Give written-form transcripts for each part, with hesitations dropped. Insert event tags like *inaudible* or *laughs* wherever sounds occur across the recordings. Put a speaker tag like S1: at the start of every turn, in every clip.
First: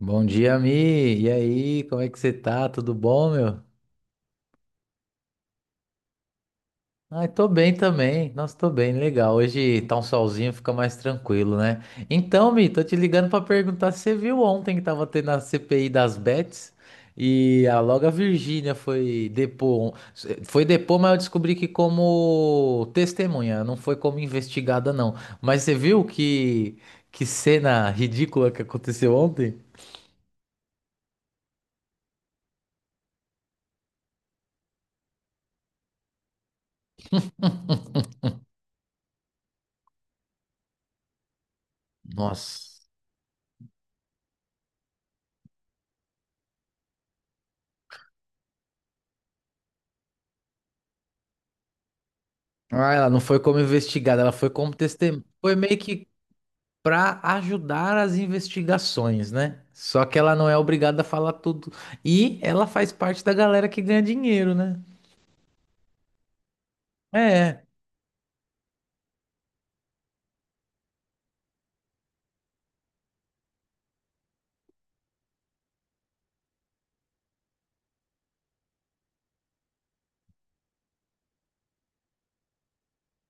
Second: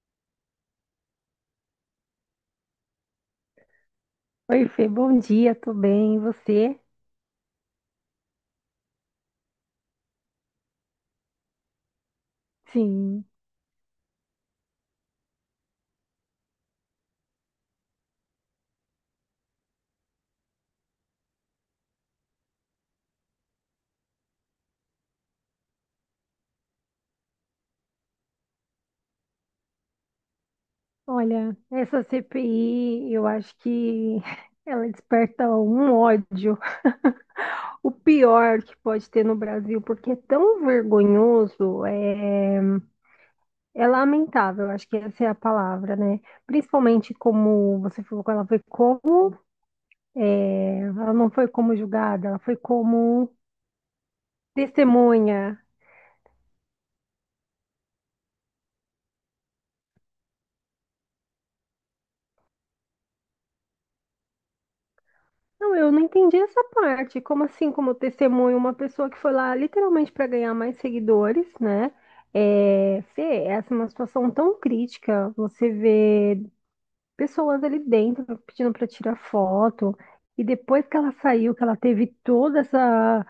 S1: Bom dia, Mi. E aí, como é que você tá? Tudo bom, meu?
S2: Oi, Fê, bom dia, tô bem, e você?
S1: Ai, tô bem também. Nossa, tô bem, legal. Hoje tá um solzinho, fica mais tranquilo, né? Então, Mi, tô te
S2: Sim,
S1: ligando pra perguntar se você viu ontem que tava tendo a CPI das bets e a loga Virgínia foi depor. Foi depor, mas eu descobri que como testemunha, não foi como investigada, não. Mas você viu que cena ridícula que aconteceu ontem?
S2: olha, essa CPI, eu acho que *laughs* ela desperta um ódio, o pior que pode ter no Brasil, porque é tão vergonhoso,
S1: Nossa.
S2: é lamentável, eu acho que essa é a palavra, né? Principalmente como você falou que ela foi como, ela não foi como julgada, ela foi
S1: Ah, ela não
S2: como
S1: foi como investigada, ela foi como testemunha. Foi
S2: testemunha.
S1: meio que para ajudar as investigações, né? Só que ela não é obrigada a falar tudo. E ela faz parte da galera que ganha dinheiro, né?
S2: Não, eu não entendi essa parte. Como
S1: É.
S2: assim, como testemunho, uma pessoa que foi lá literalmente para ganhar mais seguidores, né? É, Fê, essa é uma situação tão crítica. Você vê pessoas ali dentro pedindo para tirar foto, e depois que ela saiu, que ela teve toda essa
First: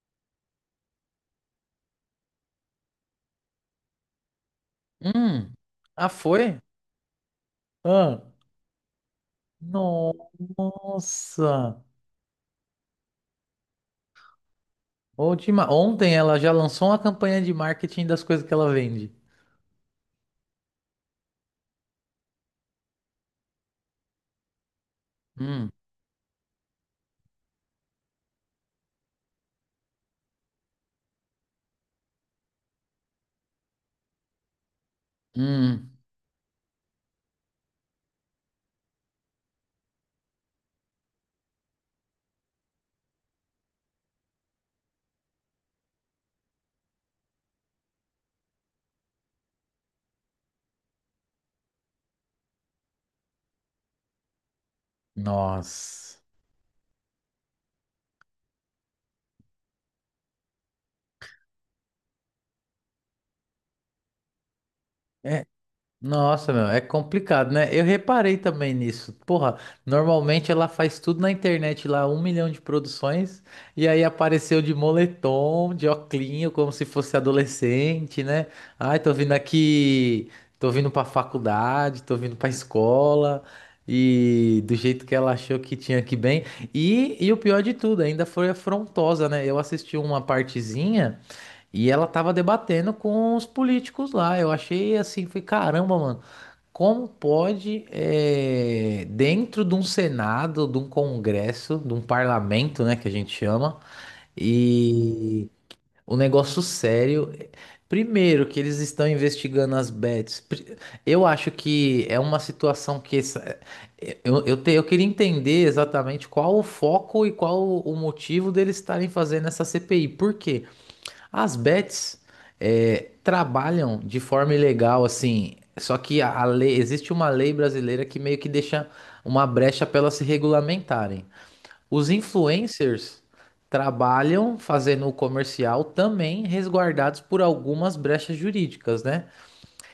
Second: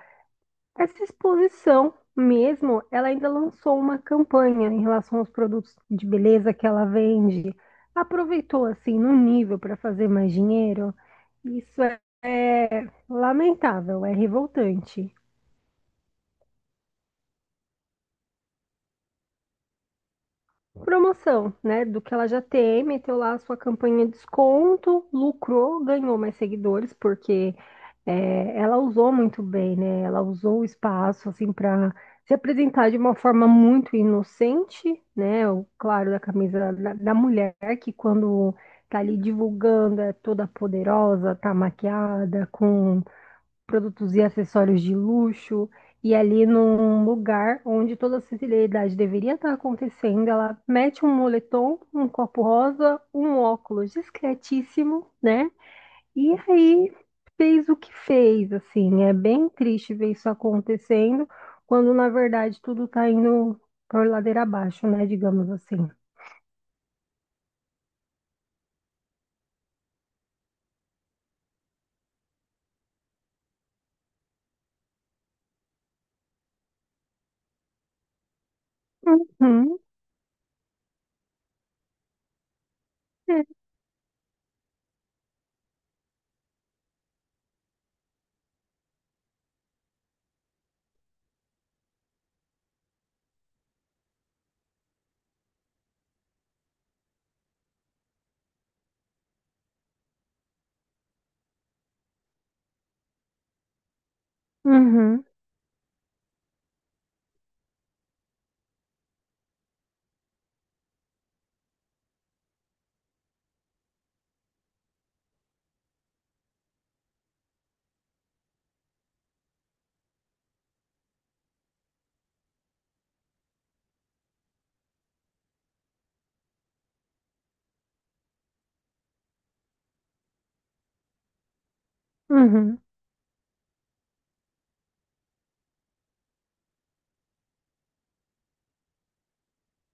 S2: essa exposição mesmo, ela ainda lançou uma campanha em relação aos
S1: Hum.
S2: produtos de
S1: Ah,
S2: beleza
S1: foi?
S2: que ela vende.
S1: Ah.
S2: Aproveitou assim no nível para fazer mais dinheiro.
S1: Nossa.
S2: Isso é lamentável, é revoltante.
S1: Última... Ontem ela já lançou uma campanha de marketing das coisas que ela vende.
S2: Promoção, né? Do que ela já tem, meteu lá a sua campanha de desconto,
S1: Hum.
S2: lucrou, ganhou mais seguidores, porque é, ela usou muito bem, né? Ela usou o espaço, assim, para se apresentar de uma forma muito inocente, né? O
S1: Hum.
S2: claro da camisa da mulher, que quando tá ali divulgando é toda poderosa, tá maquiada, com produtos e acessórios de luxo, e ali num lugar onde toda a sensibilidade deveria estar acontecendo, ela mete um moletom, um copo rosa, um óculos discretíssimo, né?
S1: Nossa.
S2: E aí fez o que fez, assim, é bem triste ver isso acontecendo, quando na verdade tudo tá indo por ladeira abaixo, né?
S1: É.
S2: Digamos assim.
S1: Nossa, meu, é complicado, né? Eu reparei também nisso. Porra, normalmente ela faz tudo na internet lá, um milhão de produções, e aí apareceu de moletom, de oclinho, como se fosse adolescente, né? Ai, tô vindo
S2: Uhum,
S1: aqui, tô vindo pra faculdade, tô vindo pra escola,
S2: é,
S1: e do jeito que ela achou que tinha que bem. E o pior de tudo, ainda foi afrontosa, né? Eu assisti uma partezinha e ela tava debatendo com os políticos lá. Eu achei assim, foi caramba, mano. Como pode, dentro de um Senado, de um Congresso, de um parlamento, né, que a gente chama,
S2: uhum,
S1: e o negócio sério. Primeiro, que eles estão investigando as bets. Eu acho que é uma situação eu queria entender exatamente qual o foco e qual o motivo deles estarem fazendo essa CPI. Por quê? As bets trabalham de forma ilegal, assim. Só que a lei, existe uma lei brasileira que meio que deixa uma brecha para elas se regulamentarem. Os
S2: uhum.
S1: influencers trabalham fazendo o comercial também resguardados por algumas brechas jurídicas, né?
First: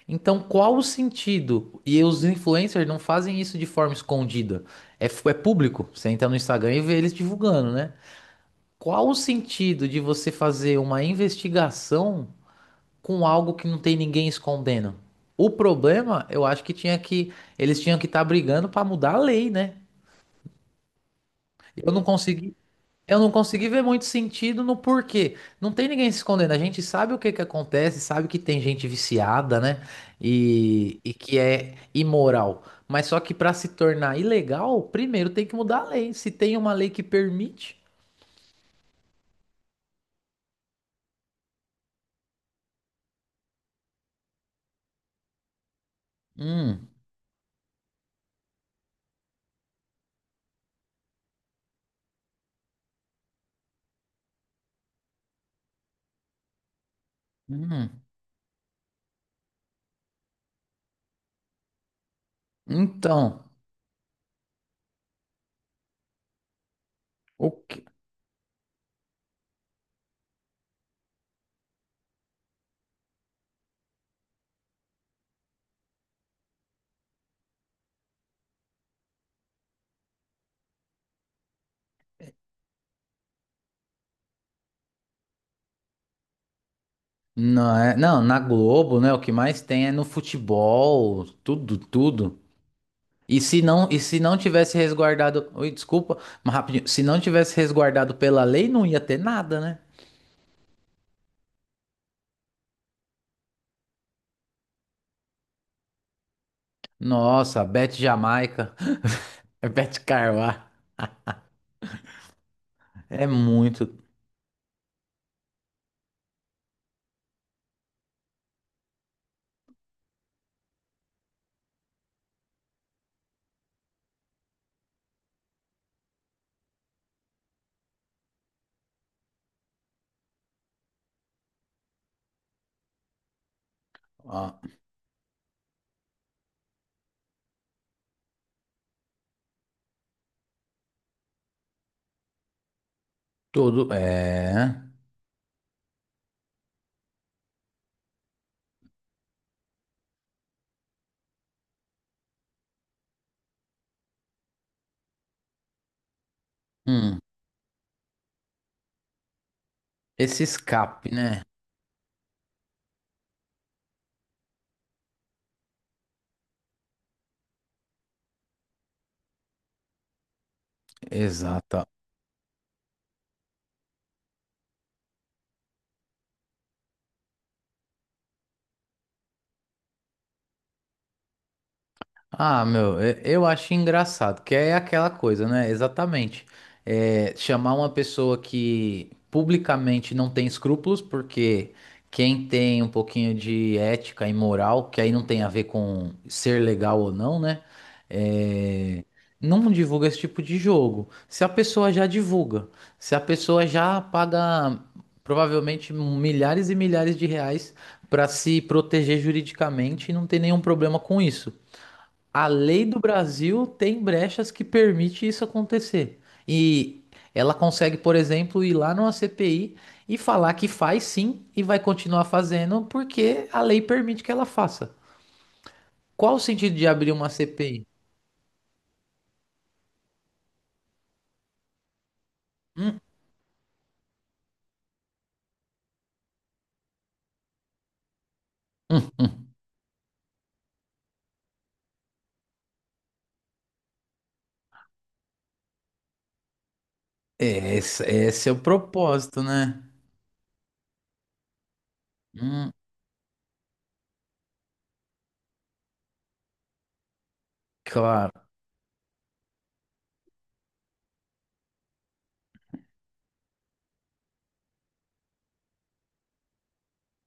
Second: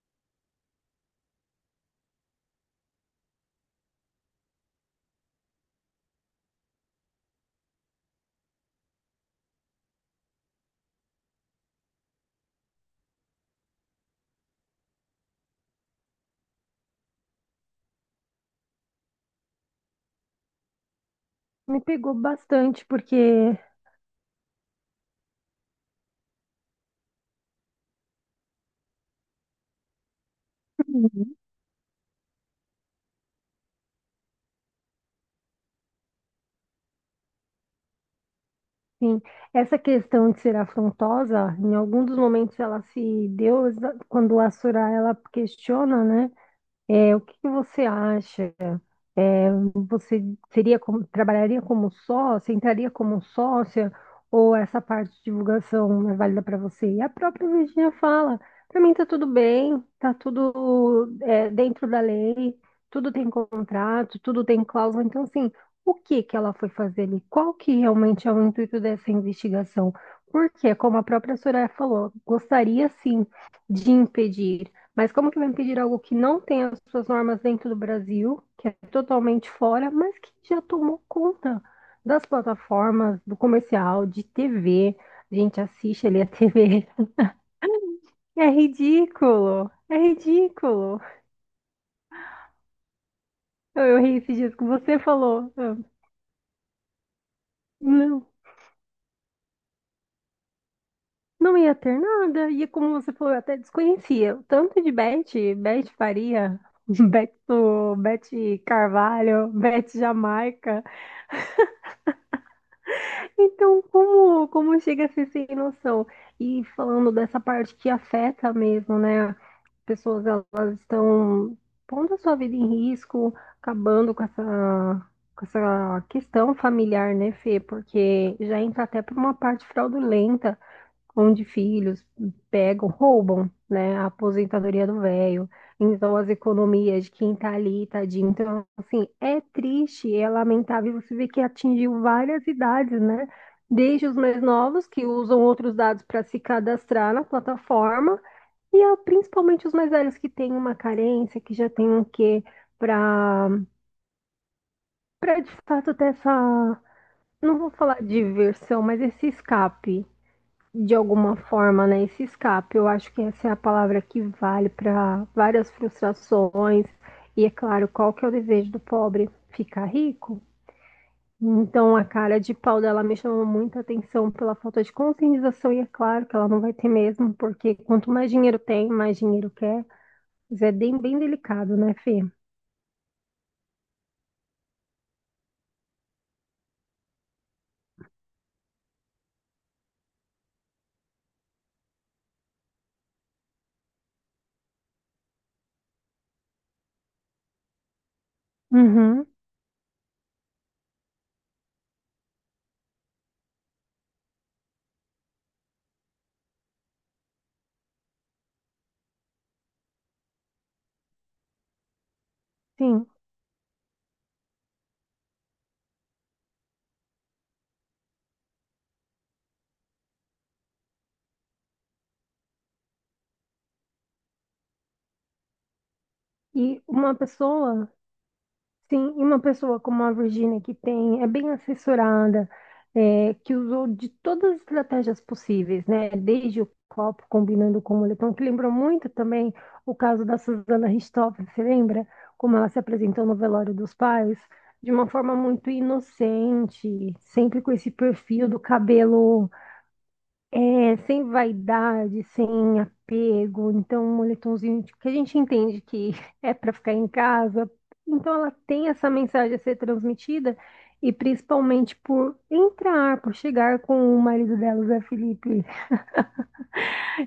S1: Então, qual o sentido? E os influencers não fazem isso de forma escondida. É, é público. Você entra no Instagram e vê eles divulgando, né? Qual o sentido de você fazer uma investigação com algo que não tem ninguém escondendo? O problema, eu acho que eles tinham que estar brigando para mudar a lei, né?
S2: Me
S1: Eu não
S2: pegou
S1: consegui,
S2: bastante porque
S1: eu não consegui ver muito sentido no porquê. Não tem ninguém se escondendo. A gente sabe o que que acontece, sabe que tem gente viciada, né? E que é imoral. Mas só que para se tornar ilegal, primeiro tem que mudar a lei. Se tem uma lei que permite,
S2: Sim, essa questão de ser afrontosa, em algum dos momentos ela se deu exa- quando a Surá ela questiona, né?
S1: hum,
S2: É, o que que você acha? Você seria como- trabalharia como sócia, entraria como sócia, ou essa parte de divulgação não é válida para você? E a própria
S1: hum.
S2: Virginia fala, para mim tá tudo bem, tá tudo é, dentro da lei, tudo tem
S1: Então,
S2: contrato, tudo tem cláusula, então assim, o que que ela foi fazer ali?
S1: o
S2: Qual que
S1: que
S2: realmente é o intuito dessa investigação? Porque, como a própria Soraya falou, gostaria sim de impedir, mas como que vai impedir algo que não tem as suas normas dentro do Brasil, que é totalmente fora, mas que já tomou conta das plataformas, do comercial, de TV? A gente assiste ali a TV. *laughs*
S1: não, não, na
S2: É
S1: Globo, né? O que mais
S2: ridículo!
S1: tem é
S2: É
S1: no
S2: ridículo!
S1: futebol, tudo, tudo. E se
S2: Eu,
S1: não, e
S2: eu ri
S1: se não
S2: esses dias que
S1: tivesse
S2: você
S1: resguardado,
S2: falou.
S1: oi,
S2: Eu,
S1: desculpa, mas rapidinho, se não tivesse resguardado
S2: não,
S1: pela lei, não ia ter nada, né?
S2: não ia ter nada. E como você falou, eu até desconhecia. O tanto de Beth, Beth Faria, *laughs*
S1: Nossa, Beth
S2: Beto, Beth
S1: Jamaica,
S2: Carvalho,
S1: *laughs*
S2: Beth
S1: Beth Carwá,
S2: Jamaica.
S1: é
S2: Então,
S1: muito,
S2: como chega a ser sem noção? E falando dessa parte que afeta mesmo, né? Pessoas elas estão pondo a sua vida em risco, acabando com essa questão familiar, né, Fê? Porque já entra até para uma parte fraudulenta, onde filhos pegam, roubam, né, a
S1: ó,
S2: aposentadoria do velho, então as economias de quem tá ali, tadinho. Então, assim, é triste, é lamentável você ver que atingiu várias idades, né?
S1: tudo,
S2: Desde os mais
S1: é,
S2: novos, que usam outros dados para se cadastrar na plataforma, e ah, principalmente os mais velhos que têm uma carência, que já têm um quê para para de fato ter essa,
S1: hum,
S2: não vou falar diversão, mas esse escape
S1: esse
S2: de
S1: escape,
S2: alguma
S1: né?
S2: forma, né? Esse escape, eu acho que essa é a palavra que vale para várias frustrações. E é claro, qual que é o desejo do pobre? Ficar rico.
S1: Exato.
S2: Então a cara de pau dela me chamou muita atenção pela falta de conscientização, e é claro que ela não vai ter mesmo, porque quanto mais dinheiro tem, mais dinheiro quer. Mas é bem delicado, né, Fê?
S1: Ah, meu, eu acho engraçado, que é aquela coisa, né? Exatamente. É, chamar uma pessoa que publicamente não tem escrúpulos, porque quem tem um pouquinho de ética e moral, que aí não tem a ver com ser legal ou não, né? É,
S2: Uhum,
S1: não divulga esse tipo de jogo. Se a pessoa já divulga, se a pessoa já paga provavelmente milhares e milhares de reais para se proteger juridicamente e não tem nenhum problema com isso. A lei do
S2: sim.
S1: Brasil tem brechas que permite isso acontecer. E ela consegue, por exemplo, ir lá numa CPI e falar que faz sim e vai continuar fazendo porque a lei permite que ela faça. Qual o sentido
S2: E
S1: de abrir
S2: uma
S1: uma CPI?
S2: pessoa, sim, e uma pessoa como a Virginia, que tem, é bem assessorada, é, que usou de todas as estratégias possíveis, né? Desde o copo combinando com o moletom, que lembrou muito
S1: Hum,
S2: também o caso da Susana Richthofen, você lembra? Como ela se apresentou no velório dos pais, de uma forma muito inocente, sempre com
S1: é,
S2: esse
S1: esse
S2: perfil
S1: é o
S2: do
S1: propósito,
S2: cabelo.
S1: né?
S2: É, sem vaidade,
S1: Hum,
S2: sem apego, então um moletomzinho que a gente entende que *laughs* é para ficar em casa.
S1: claro.
S2: Então ela tem essa mensagem a ser transmitida e principalmente por entrar, por chegar com o marido dela, o Zé Felipe,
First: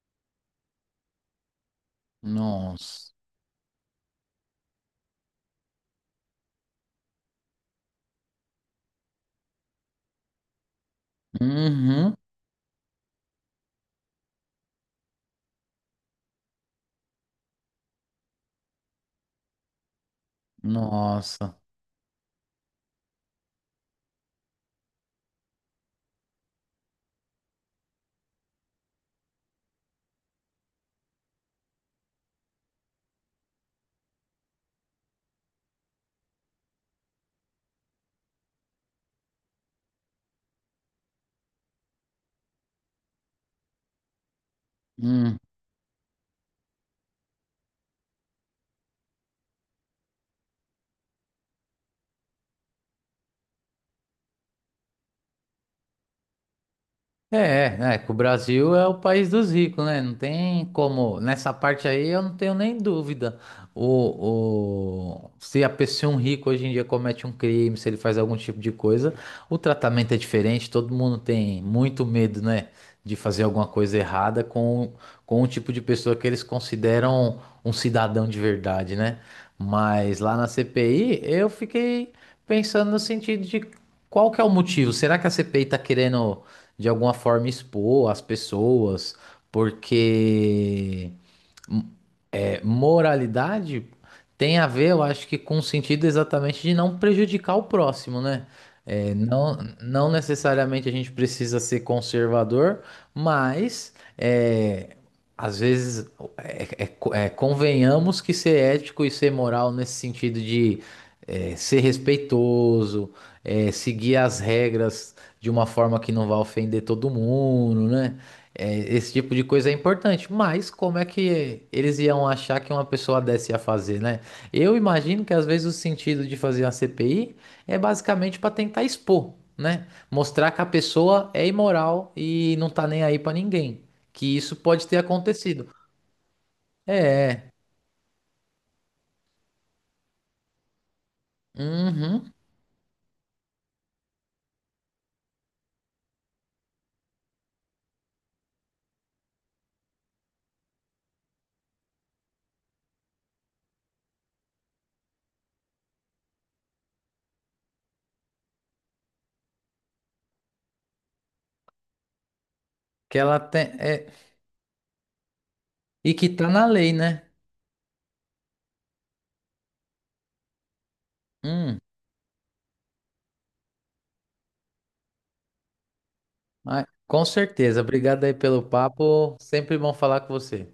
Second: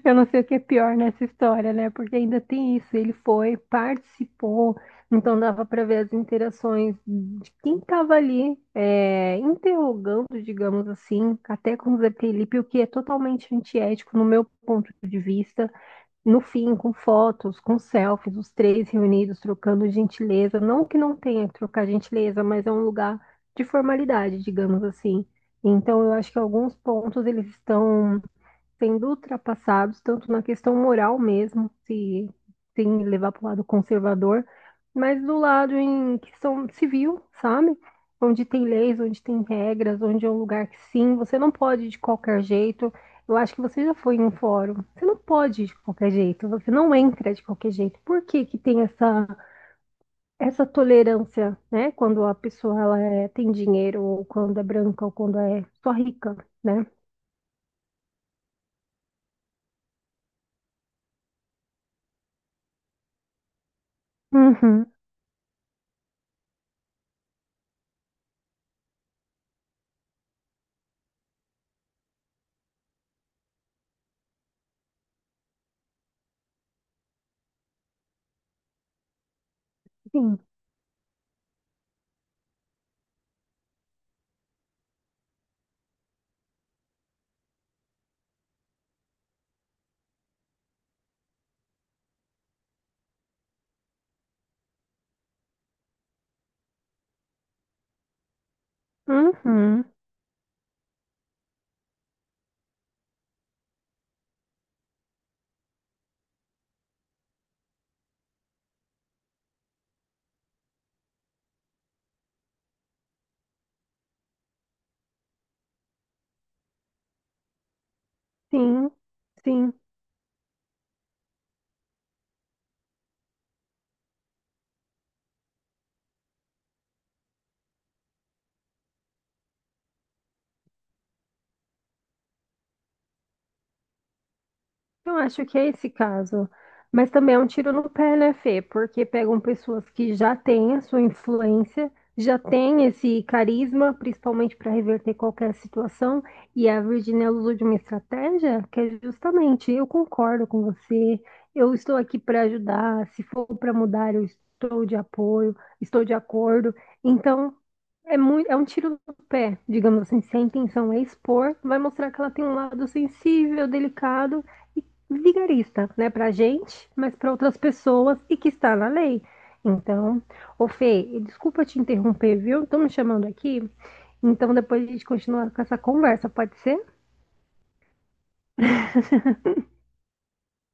S2: eu não sei o que é pior nessa história, né? Porque ainda tem isso.
S1: Nossa.
S2: Ele foi, participou, então dava para ver as interações de quem estava ali, é, interrogando, digamos assim, até com o Zé
S1: Uhum.
S2: Felipe, o que é totalmente antiético no meu ponto de vista. No fim, com fotos, com selfies, os três reunidos trocando gentileza. Não que não tenha que
S1: Nossa.
S2: trocar gentileza, mas é um lugar de formalidade, digamos assim. Então, eu acho que alguns pontos eles estão sendo ultrapassados, tanto na questão moral mesmo, se, sem levar para o lado conservador, mas do lado em questão civil, sabe? Onde tem leis, onde tem regras, onde é um lugar que sim, você não pode de qualquer jeito. Eu acho que você já foi em um fórum. Você não
S1: Hum.
S2: pode de qualquer jeito, você não entra de qualquer jeito. Por que que tem essa, essa tolerância, né? Quando a pessoa ela é- tem dinheiro, ou quando é branca, ou quando é só rica, né?
S1: Que o Brasil é o país dos ricos, né? Não tem como. Nessa parte aí eu não tenho nem dúvida.
S2: Uhum,
S1: Se a pessoa, um rico hoje em dia comete um crime, se ele faz algum tipo de coisa, o tratamento é diferente. Todo mundo tem muito medo, né? De fazer alguma coisa errada com o tipo de pessoa que eles consideram um cidadão de verdade, né? Mas lá
S2: sim.
S1: na CPI eu fiquei pensando no sentido de qual que é o motivo? Será que a CPI está querendo de alguma forma expor as pessoas, porque é, moralidade tem a ver, eu acho, que com o sentido exatamente de não prejudicar o próximo, né? É,
S2: Uhum.
S1: não necessariamente a gente precisa ser conservador, mas é, às vezes é, convenhamos que ser ético e ser moral nesse sentido de é, ser respeitoso, é, seguir as regras de uma forma que não vá ofender todo mundo, né? É,
S2: Sim,
S1: esse tipo de coisa é
S2: sim.
S1: importante, mas como é que eles iam achar que uma pessoa dessa ia fazer, né? Eu imagino que às vezes o sentido de fazer uma CPI é basicamente para tentar expor, né? Mostrar que a pessoa é imoral e não tá nem aí para ninguém, que isso pode ter
S2: Eu acho que
S1: acontecido.
S2: é esse caso. Mas também é um tiro no pé, né, Fê? Porque pegam pessoas que já têm a sua influência,
S1: Uhum,
S2: já têm esse carisma, principalmente para reverter qualquer situação, e a Virginia usou de uma estratégia que é justamente, eu concordo com você, eu estou aqui para ajudar, se for para mudar, eu estou de apoio, estou de acordo. Então, é muito, é um tiro no pé, digamos assim, se a intenção é expor, vai mostrar que ela tem um lado
S1: que ela tem,
S2: sensível,
S1: é,
S2: delicado e vigarista, né,
S1: e que
S2: pra
S1: tá na
S2: gente,
S1: lei,
S2: mas
S1: né?
S2: para outras pessoas e que está na lei. Então, ô Fê, desculpa te
S1: Hum,
S2: interromper, viu? Estão me chamando aqui. Então, depois a gente continua com essa conversa, pode ser?
S1: mas- com certeza. Obrigado aí pelo papo. Sempre bom falar com você.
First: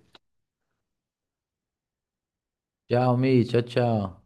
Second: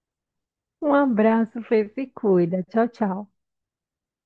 S2: Um abraço, Fê, se cuida. Tchau,
S1: Tchau,
S2: tchau.
S1: Mi. Tchau, tchau.